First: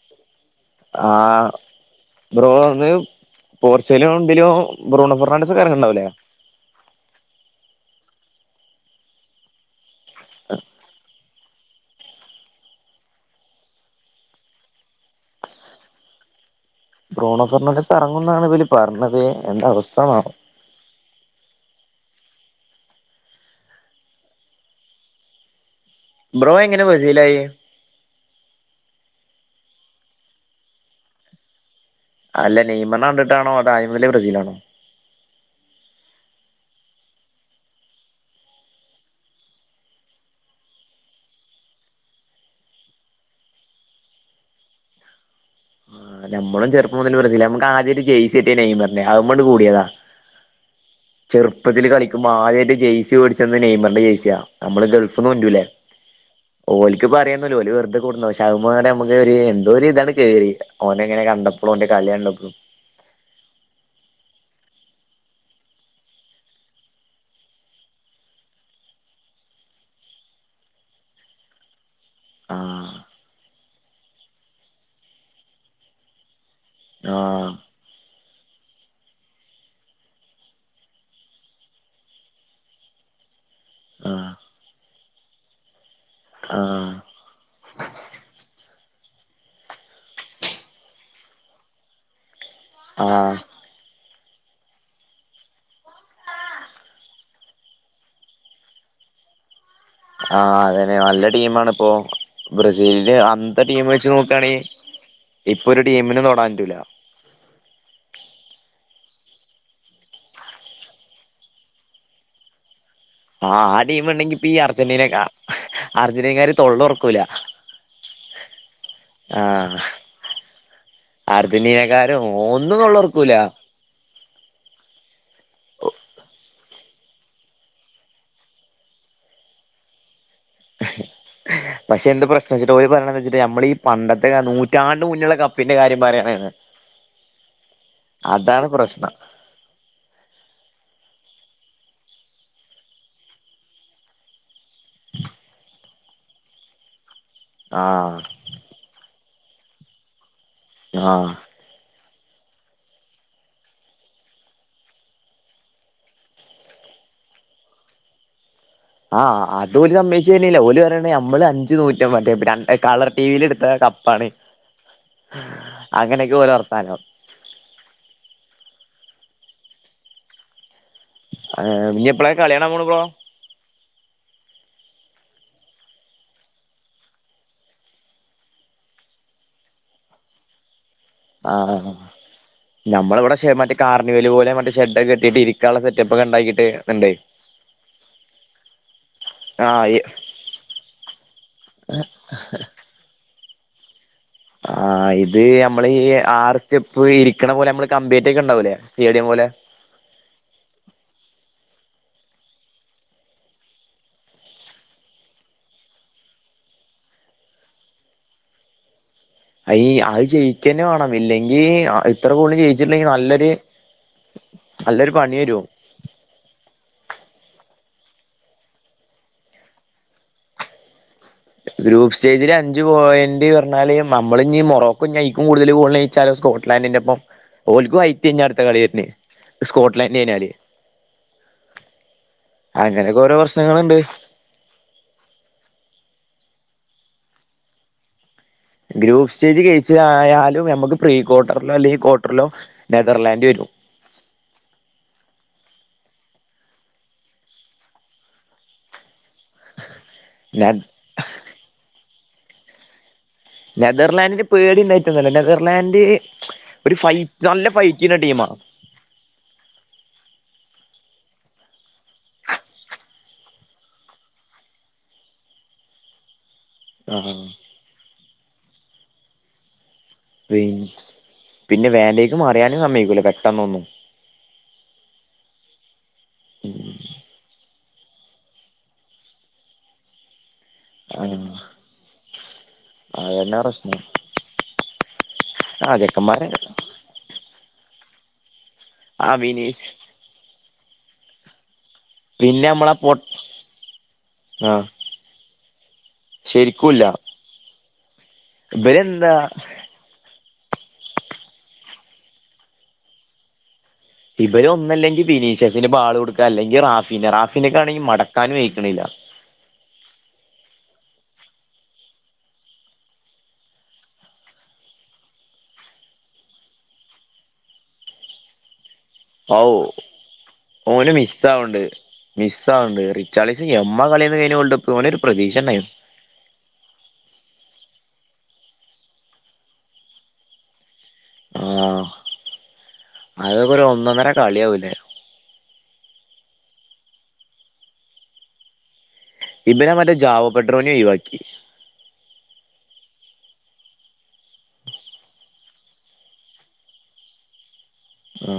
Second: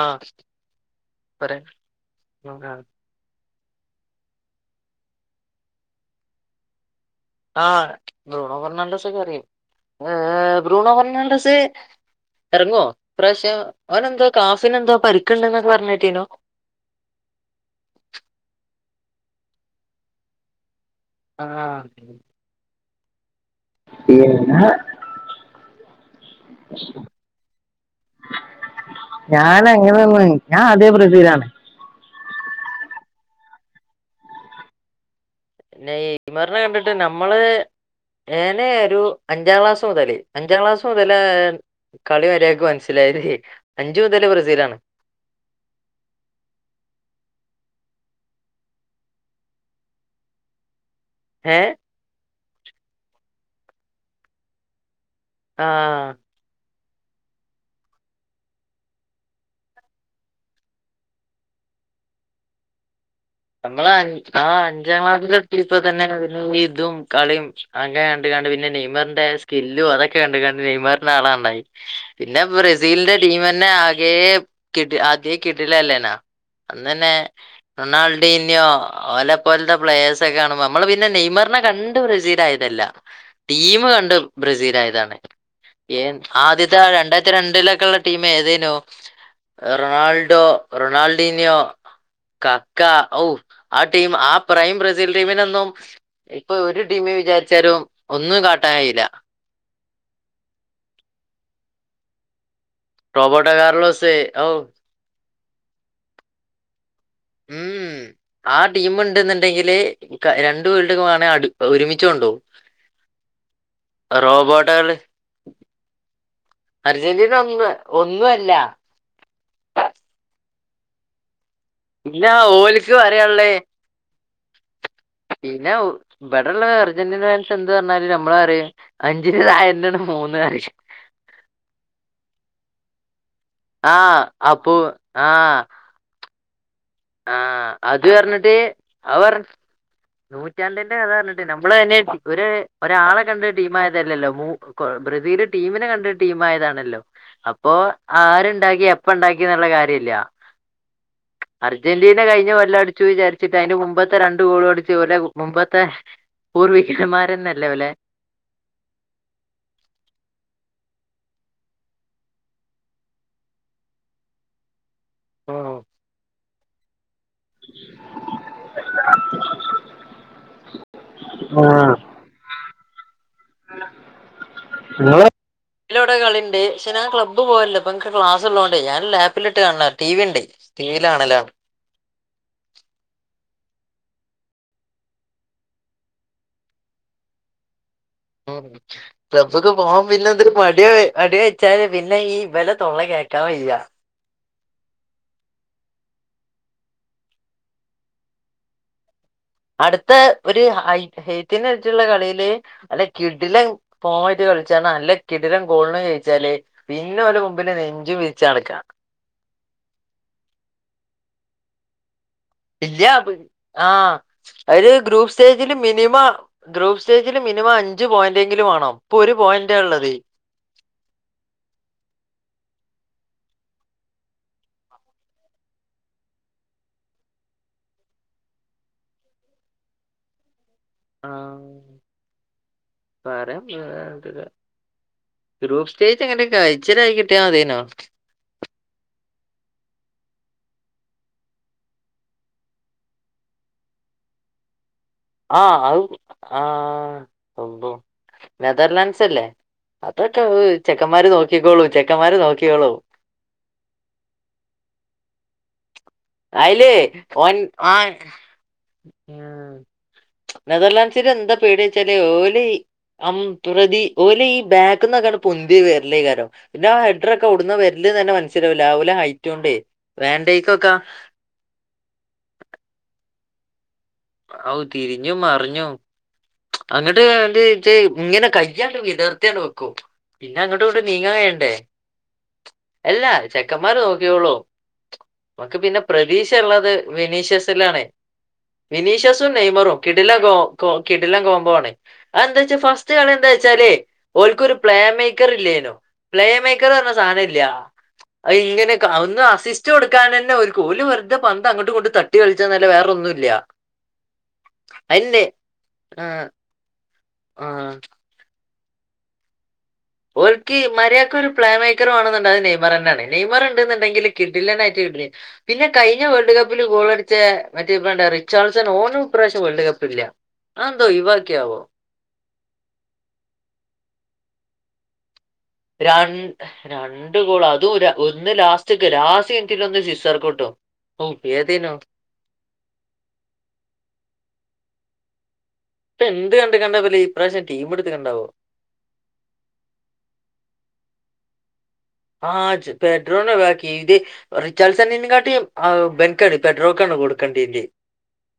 ആ ആ പറയാ ബ്രോ [unintelligible] പോർച്ചുഗലും ഉണ്ടിലോ ഭ്രൂണോ ഫെർണാണ്ടസൊക്കെറങ്ങ്ണ് ണ്ടാവുലേ ആഹ് ഭ്രൂണോഫെർണാണ്ടസ് ഒക്കെറിയും ഏഹ് ഭ്രൂണോഫർണാണ്ടസ് ഇറങ്ങോ പ്രാവശ്യം ഓനെന്തോ കാഫിനെന്തോ പരിക്ക്ണ്ട്ന്നൊക്കെ പറ്ണേട്ടീന്നു ബ്രോണോഫെർണാണ്ടസ് എറങ്ങുന്നാണ് ഇവല് പറഞ്ഞത് എന്താ അവസ്ഥാണാവൊ ആഹ് ഇലേഹ ബ്രോ എങ്ങനെ ബ്രസീലായി ഞാൻ എങ്ങനെന്ന് ഞാ ആദ്യേ ബ്രസീലാണ് അല്ല നെയ്മറിനെ ണ്ടിട്ടാണോ അതോ ആദ്യംതന്നെ ബ്രസീലാണോ നെയ്മറിനെ കണ്ട്ട്ട ഞമ്മള്. ഏനേ ഒരു അഞ്ചാം ക്ലാസ് മുതല്. അഞ്ചാം ക്ലാസ് മുതല്. ഏഹ് കളിവരെക്ക് ഇൻക് മനസ്സിലായത്. അഞ്ച് മുതല് ബ്രസീലാണ് ആഹ് ഞമ്മളും ചെുപ്പംമുതല് ബ്ര സീല. ഞമ്മക്ക് ആദ്യൊരു ജയ്സിട്ടെ നെയ്മറിന്റെ. അത് മണ്ട് കൂടിയതാ ഏ ചെറുപ്പത്തില് കളിക്കും ആദ്യായിട്ട് ജെയ്സി വേടിച്ചന്ന് നെയ്മറിന്റെ ജയ്സിയാ നമ്മള് ഗൾഫ് ആഹ് ഓല്ക്ക്പ അറിയൊന്നുല്ല. ഓല് വെറുതെകൊടുന്നു. പഷെ അയ്മെ ഞമക്ക് ഒരു എന്തോരിതൺ കേറി ഓനങ്ങനെ കണ്ടപ്പൊളും ഓന്റെ കളി കണ്ടപ്പൊളും നമ്മളാ ആഹ് അഞ്ചാം ക്ലാസ്സിലെത്തീപ്പൊതന്നെ അതി ഇതും കളിയും അങ്ങ് കണ്ട് കണ്ട് പിന്നെ നെയ്മറിന്റെ സ്കില്ലും അതൊക്കെ കണ്ട് കണ്ട് നെയ്മറിന്റെ ആളണ്ടായി പിന്നെ ആഹ് ബ്രസീലിന്റെ ടീമെ പിന്നെ ആകേ കിട്ടി ആദ്യേ കിട്ടീലല്ലേനൊ അന്നന്നെ ആഹ് റൊണാൾ പീന്നോ ഓല പോലത്തെ പ്ലയേഴ്സ് ഒക്കെ കാണുമ്പോ നമ്മള് പിന്നെ നെയ്മറിനെ കണ്ട് ബ്രസീലയതല്ല. ടീമ് കണ്ട് ആഹ് ബ്രസീലായതാണ്. ഏയ് ആദ്യത്തെ ആ ആഹ് രണ്ടായിരത്തി രണ്ടിലൊക്കൊള്ള ടീം ഏതേനു. റൊണാൾഡോ, റൊണാൾഡീനിയോ, കക്ക ഔ ആഹ് അട് ടീം ആ പ്രയും ബ്രസീൽ ടീമിനൊന്നും. ഇപ്പൊ ഒരു ടീമ് വിചാരിച്ചാലും ഒന്നും കാട്ടായ്യൂല ആഹ് അതന്നെ നല്ല ടീമിണ്പ്പോ ബ്രസീലില് റോബോട്ടോ അന്ത ടീമ് വെച്ച് കാർലോസ് ഔ നോക്കാണെ ഇ ഇപ്പൊരുടീമിനും തൊടൻറ്റൂല ഉം ആ ടീമ് ഇണ്ടെന്ന്ണ്ടെങ്കില്. ക രണ്ട് വേൾഡ്കെ വേണേ അട് ഒരുമിച്ചൊണ്ടോവും ആഹ് ആ ടീമ് ഇണ്ടെങ്കിപ്പീ അർജന്റീന. ആഹ് അർജന്റീനക്കാര് തൊള്ളറക്കൂല അർജന്റീന ഒന്ന് ഒന്നും അല്ല ആഹ് ആര് പിന്നെ ആഹ് ഓല്ക്ക് പറയാള്ളേ പിന്ന വ് അള്ള അർജന്റീന ഫൻസ് എന്ത് പറഞ്ഞാലും നമ്മള് പറിം അഞ്ചിന്റെ തായെന്നാണ് മൂന്ന് അറീം പഷെ എന്ത് പ്രശ്നംച്ച്ട്ട ഓര് പറീണ എന്താച് നമ്മളീ ഈ ആ പണ്ടത്തെ ഏ അപ്പോ നൂറ്റാണ്ട് മുന്നില്ള്ള കപ്പിന്റെ കാര്യം പറയാണ്ന്ന് ആഹ് അത് പറഞ്ഞിട്ട് പ്രശ്നം അവർ നൂറ്റാണ്ടി പറഞ്ഞിട്ട് നമ്മള് ന്ന് ഒര് ഒരാളെ കണ്ട് ടീമായതല്ലല്ലോ മൂ ബ്രസീല് ടീമിനെ കണ്ട് ടീമായതാണല്ലോ അപ്പോ ആഹ് ആരുണ്ടാക്കി എപ്പണ്ടാക്കി ഇതിനുള്ള കാര്യം ഇല്ല ആഹ് അർജന്റീന കഴിഞ്ഞ കൊല്ലം അടിച്ചു വിചാരിച്ചിട്ട് അതിന്റെ മുമ്പത്തെ രണ്ട് ഗോളും അടിച്ചു ഇവരുടെ മുമ്പത്തെ പൂർവിക്കന്മാരന്നല്ലപോലെ ആഹ് അതൂല്ല മെഷീനില ഓല് പറയണ നമ്മള് അഞ്ചു നൂറ്റ മറ്റ ര കളർ ടിവിൽ എടുത്ത കപ്പാണ് അങ്ങനെയൊക്കെ ഓരോ അർ തകം ആ ഇനി എപ്പളാ കളി കാണാൻ പോണ് ബ്രോ ആ ഇല്ല ഏട്ടാ [unintelligible] കളിണ്ട് ക്ഷെ ഞാൻ ക്ലബ്ബ് പോയല്ലപ്പം എനിക്ക് ക്ലാസുള്ളതോണ്ടെ ഞാൻ ലാപ്പിലിട്ട് കാണണ ടി വി ഉണ്ടെ. ആഹ് നമ്മളിവിടെ [unintelligible] കാർണിവൽ പോലെ മറ്റെ ഷെഡൊക്കെ കെട്ടീട്ട് ഇരിക്കാനുള്ള സെറ്റപ്പൊക്കെ ഉണ്ടാക്കിയിട്ട് ഉണ്ടെ. ക്ലബൊക്കെ ആഹ് പോവാൻ പിന്നെ എന്തര് മടി അടി വച്ചാലും പിന്നെ ഈ ഇവള തൊള്ള കേ ക്കാൻ വയ്യ ആ ഇത് ഞമ്മള് ഈ ആറ് സ്റ്റെപ്പ് ഇരിക്കണ പോലെ നമ്മള് കമ്പികെട്ടിയിട്ടുണ്ടാവൂലെ സ്റ്റേഡിയം പോലെ അടുത്ത ഒരു ഹൈ ഹെയ്ത്തിന് ച്ചുള്ള കളിയില് നല്ല കിടിലം പോയിന്റ് കളിച്ചാണ് നല്ല കിടിലം ഗോളിന് ജയിച്ചാലെ പിന്നെ ഓരുടെ മുമ്പില് നെഞ്ചും വിരിച്ച് നടക്കാം അയീ അത് ജയിക്ക തന്നെ വേണം ഇല്ലെങ്കി ഇത്ര ഗോളിന് ജയിച്ചിട്ടുണ്ടെങ്കി ഇല്യാ നല്ലൊരു ആ ഒരു നല്ലൊരു ഗ്രൂപ്പ് പണി വരും സ്റ്റേജില് മിനിമം ഗ്രൂപ്പ് സ്റ്റേജില് മിനിമം അ അഞ്ചു പോയിന്റെങ്കിലും വേണം ഇപ്പൊ ഒരു പോയിന്റാ ഉള്ളത് ഗ്രൂപ്പ് സ്റ്റേജില് അഞ്ചു പോയിന്റ് പറഞ്ഞാല് നമ്മളിനി മോറോക്കും നെയ്ക്കും കൂടുതല് [unintelligible] സ്കോഡ്ലാണ്ടിന്റൊപ്പം ഓൽക്കും [unintelligible] അടുത്ത കളി തന്നെ സ്കോഡ്ലാണ്ട് ഞ്ഞാല് ആ അങ്ങനെയൊക്കെ ഓരോ പറ പ്രശ്നങ്ങളുണ്ട് [unintelligible] ഗ്രൂപ്പ് സ്റ്റേജ് എങ്ങൻണ്ട് [unintelligible] കൈയിൽ കിട്ടിയാ മതി നോൺ ഗ്രൂപ്പ് സ്റ്റേജ് [unintelligible] ആയാലും നമ്മുക്ക് പ്രീക്വാർട്ടറിലോ അല്ലെങ്കി ക്വാർട്ടറിലോ നെതർലാൻഡ് വരും ആഹ് അത് ആ അള്ളൊ നെതർലാൻസ് സല്ലെ അപ്പൊ ചെക്കന്മാര് നോക്കിക്കോളും ചെ മക്കന്മാര് നോക്കിയോള്ളും നെതർലാൻഡിന് പേടി ഉണ്ടായിട്ടൊന്നുമല്ല നെതർലാൻഡ് അയിലെ ഒരു ഫൈറ്റ് ഓൻ നല്ല ആ ഫൈറ്റ് ചെയ്യുന്ന ടീമാ നെതർലാൻഡ്സിന് എന്തൊ പേടി വെച്ചാലേ ഓല് പ്രതി ഓല് ഈ ബാക്കിന്നൊക്കെയങ്ങട് പൊന്തി വരല് [unintelligible] പിന്നാ ആ ഹെഡറൊക്കെ ഓടുന്ന് വരല്ല് തന്നെ മ ത്തിരി ലാവല ഹൈറ്റും ഉണ്ടേ പി വേണ്ടെക്കാക്ക പിന്നെ വേണ്ടേക്കും അറിയാനും സമ്മയിക്കൂല പെട്ടെന്നൊന്നും ഔ തിരിഞ്ഞു മറിഞ്ഞു അങ്ങിട്ട് എന്റെ തെ ഇങ്ങനെ കയ്യാണ്ട് വി ട ർത്തിയങ്ങ്‌ വെക്കും പിന്നെ അങ്ങോട്ട് ഇട്ട ആ നീങ്ങലായൊണ്ടേ അല്ലാ അതന്നെ ചെക്കന്മാര് പ്രശ്നം നോക്കിക്കോളും നമ്മുക്ക് ആ പിന്നെ ചെക്കന്മാരെ പ്രതീക്ഷ ഉള്ളത് വെനീഷ്യസ് തിലാണേ ആ വിനിഷസും വിനീഷ് നെയ്‌മറും കിടിലം ഗോ - കിടിലം കോമ്പോ ആണേ എന്താ പിന്നെ വെച്ചാ നമ്മള പൊ ഫസ്റ്റ് കളി എന്താ വച്ചാലേ ആ ഓൾക്ക് പ്ലേ മേക്കർ ഇല്ലേനോ പ്ലേ മേക്കർ ശരിക്കൂല്ല പറഞ്ഞ സാധനം ഇല്ല അഇങ്ങനെ ഇവരെന്താ ഒന്ന് അസിസ്റ്റ് കൊടുക്കാൻ പിന്നെ ഒരു കോല് വെറുതെ പന്ത് അങ്ങോട്ട് ഇങ്ങോട്ടും തട്ടി കളിച്ചാന്നല്ലെ വേറൊന്നും ഇല്ല ഇവര് ഒന്നല്ലെങ്കിൽ ബിനീശസന് പാള് ആ, കൊടുക്കുക അല്ലെങ്കില് റാ പിന്നെ ആ. റാഫിനക്കൊയാണെങ്കിൽ മടക്കാനു ആയി [inaudible] ഓൽക്കി മര്യാക് ഒരു പ്ലേ മേക്കർ ആണെന്നുണ്ട അത് നെയ്മർന്നാണ് നെയ്മർ ഉണ്ട എന്നുണ്ടെങ്കിൽ കിഡില്ലായിയിട്ട് കിട്ടില്ല പിന്നെ കഴിഞ്ഞ വേൾഡ് കപ്പിൽ ഗോൾടിച്ച മറ്റേ റിച്ചാർഡ്സൺ ഓൻ ഔ ഓന് മിസ് ഒഴിവാക്കിയാവോ ആവണ്ട് മിസ് ആണ്ട് റിച്ചാളിസി എമ്മ കളിയന്ന് കഴിഞ്ഞ കൊണ്ട് തോനൊരുപ്രതീക്ഷ രണ്ട് ഗോളാ അ ഒന്ന് ലാസ്റ്റ് ലാസ്റ്റ് എറ്റില ഒന്ന് സിസ്സർക്ക് കട്ടും ആ അതക്ക ഒന്നന്നര കളിയ ആവൂലേ ഇപ്പൊ എന്ത് കണ്ട കണ്ടല ഇപ്രാവശ്യം ടീം എടുത്ത് കണ്ടാവോ ഇബ് നാ മറ്റ ജാവ പെട്രോനിയ ഒഴിവാക്കി ആഹ് ജ് പെട്രോനഒഴിവാക്കി ഇത് റിചാൽസ് സെന്നിനെക്കാട്ടി ആ ബനക്കാണ് പെട്രോ കണ് കൊടുക്കണ്ടി ണ്ടി ആ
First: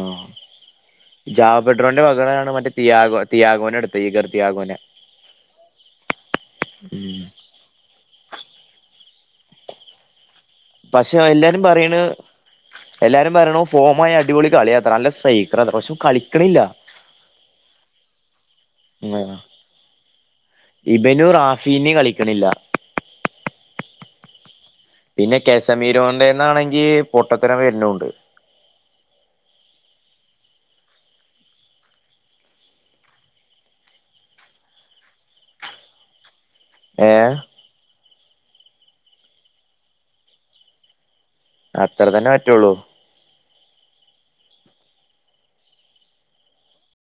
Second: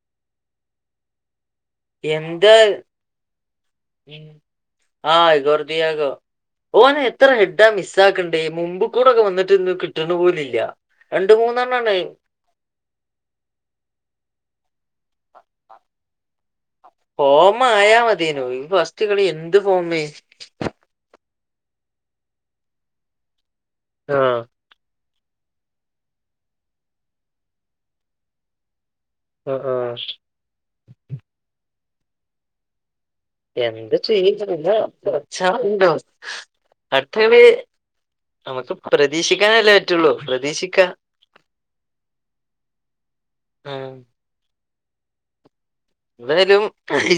ജാവപെട്രോന്റെ മകനാണ് എന്താ മറ്റേ തിയാഗോ തിയാഗോന എടുത്ത ഭീഗർ ഉം. തിയാഗോനെ ആ ഗോർദിയാഗോ ഉ ബുക്കൂടൊക്കെ വന്നിട്ട്ന്ന് കിട്ടണ പോലെ പക്ഷെ എല്ലാരും പറയണ് എല്ലാരും പറയണു പോമായി അടിപൊളി കളിയാണത്രെ നല്ല സക്ര അത്ര പശ്യ കളിക്കണില്ല പോമആയാ മതിയായിരുന്നു ഈ ഫസ്റ്റ് കളി ആഹ് എന്ത് ഫോമ് ഫിനി കളിക്കണില്ല ആ പിന്നെ കസമീരോണ്ടന്നാണെങ്കി പൊട്ടത്തരം വരുന്നുണ്ട് ആ ആ എന്ത് ചെയ്യതില്ലച്ച [unintelligible] ഏഹ് അടുത്തവി നമുക്ക് പ്രതീക്ഷിക്കാനല്ലേ പറ്റുള്ളൂ പ്രതീക്ഷിക്ക അത്ര തന്നെ പറ്റുള്ളു ഉം എന്തായാലും [unintelligible]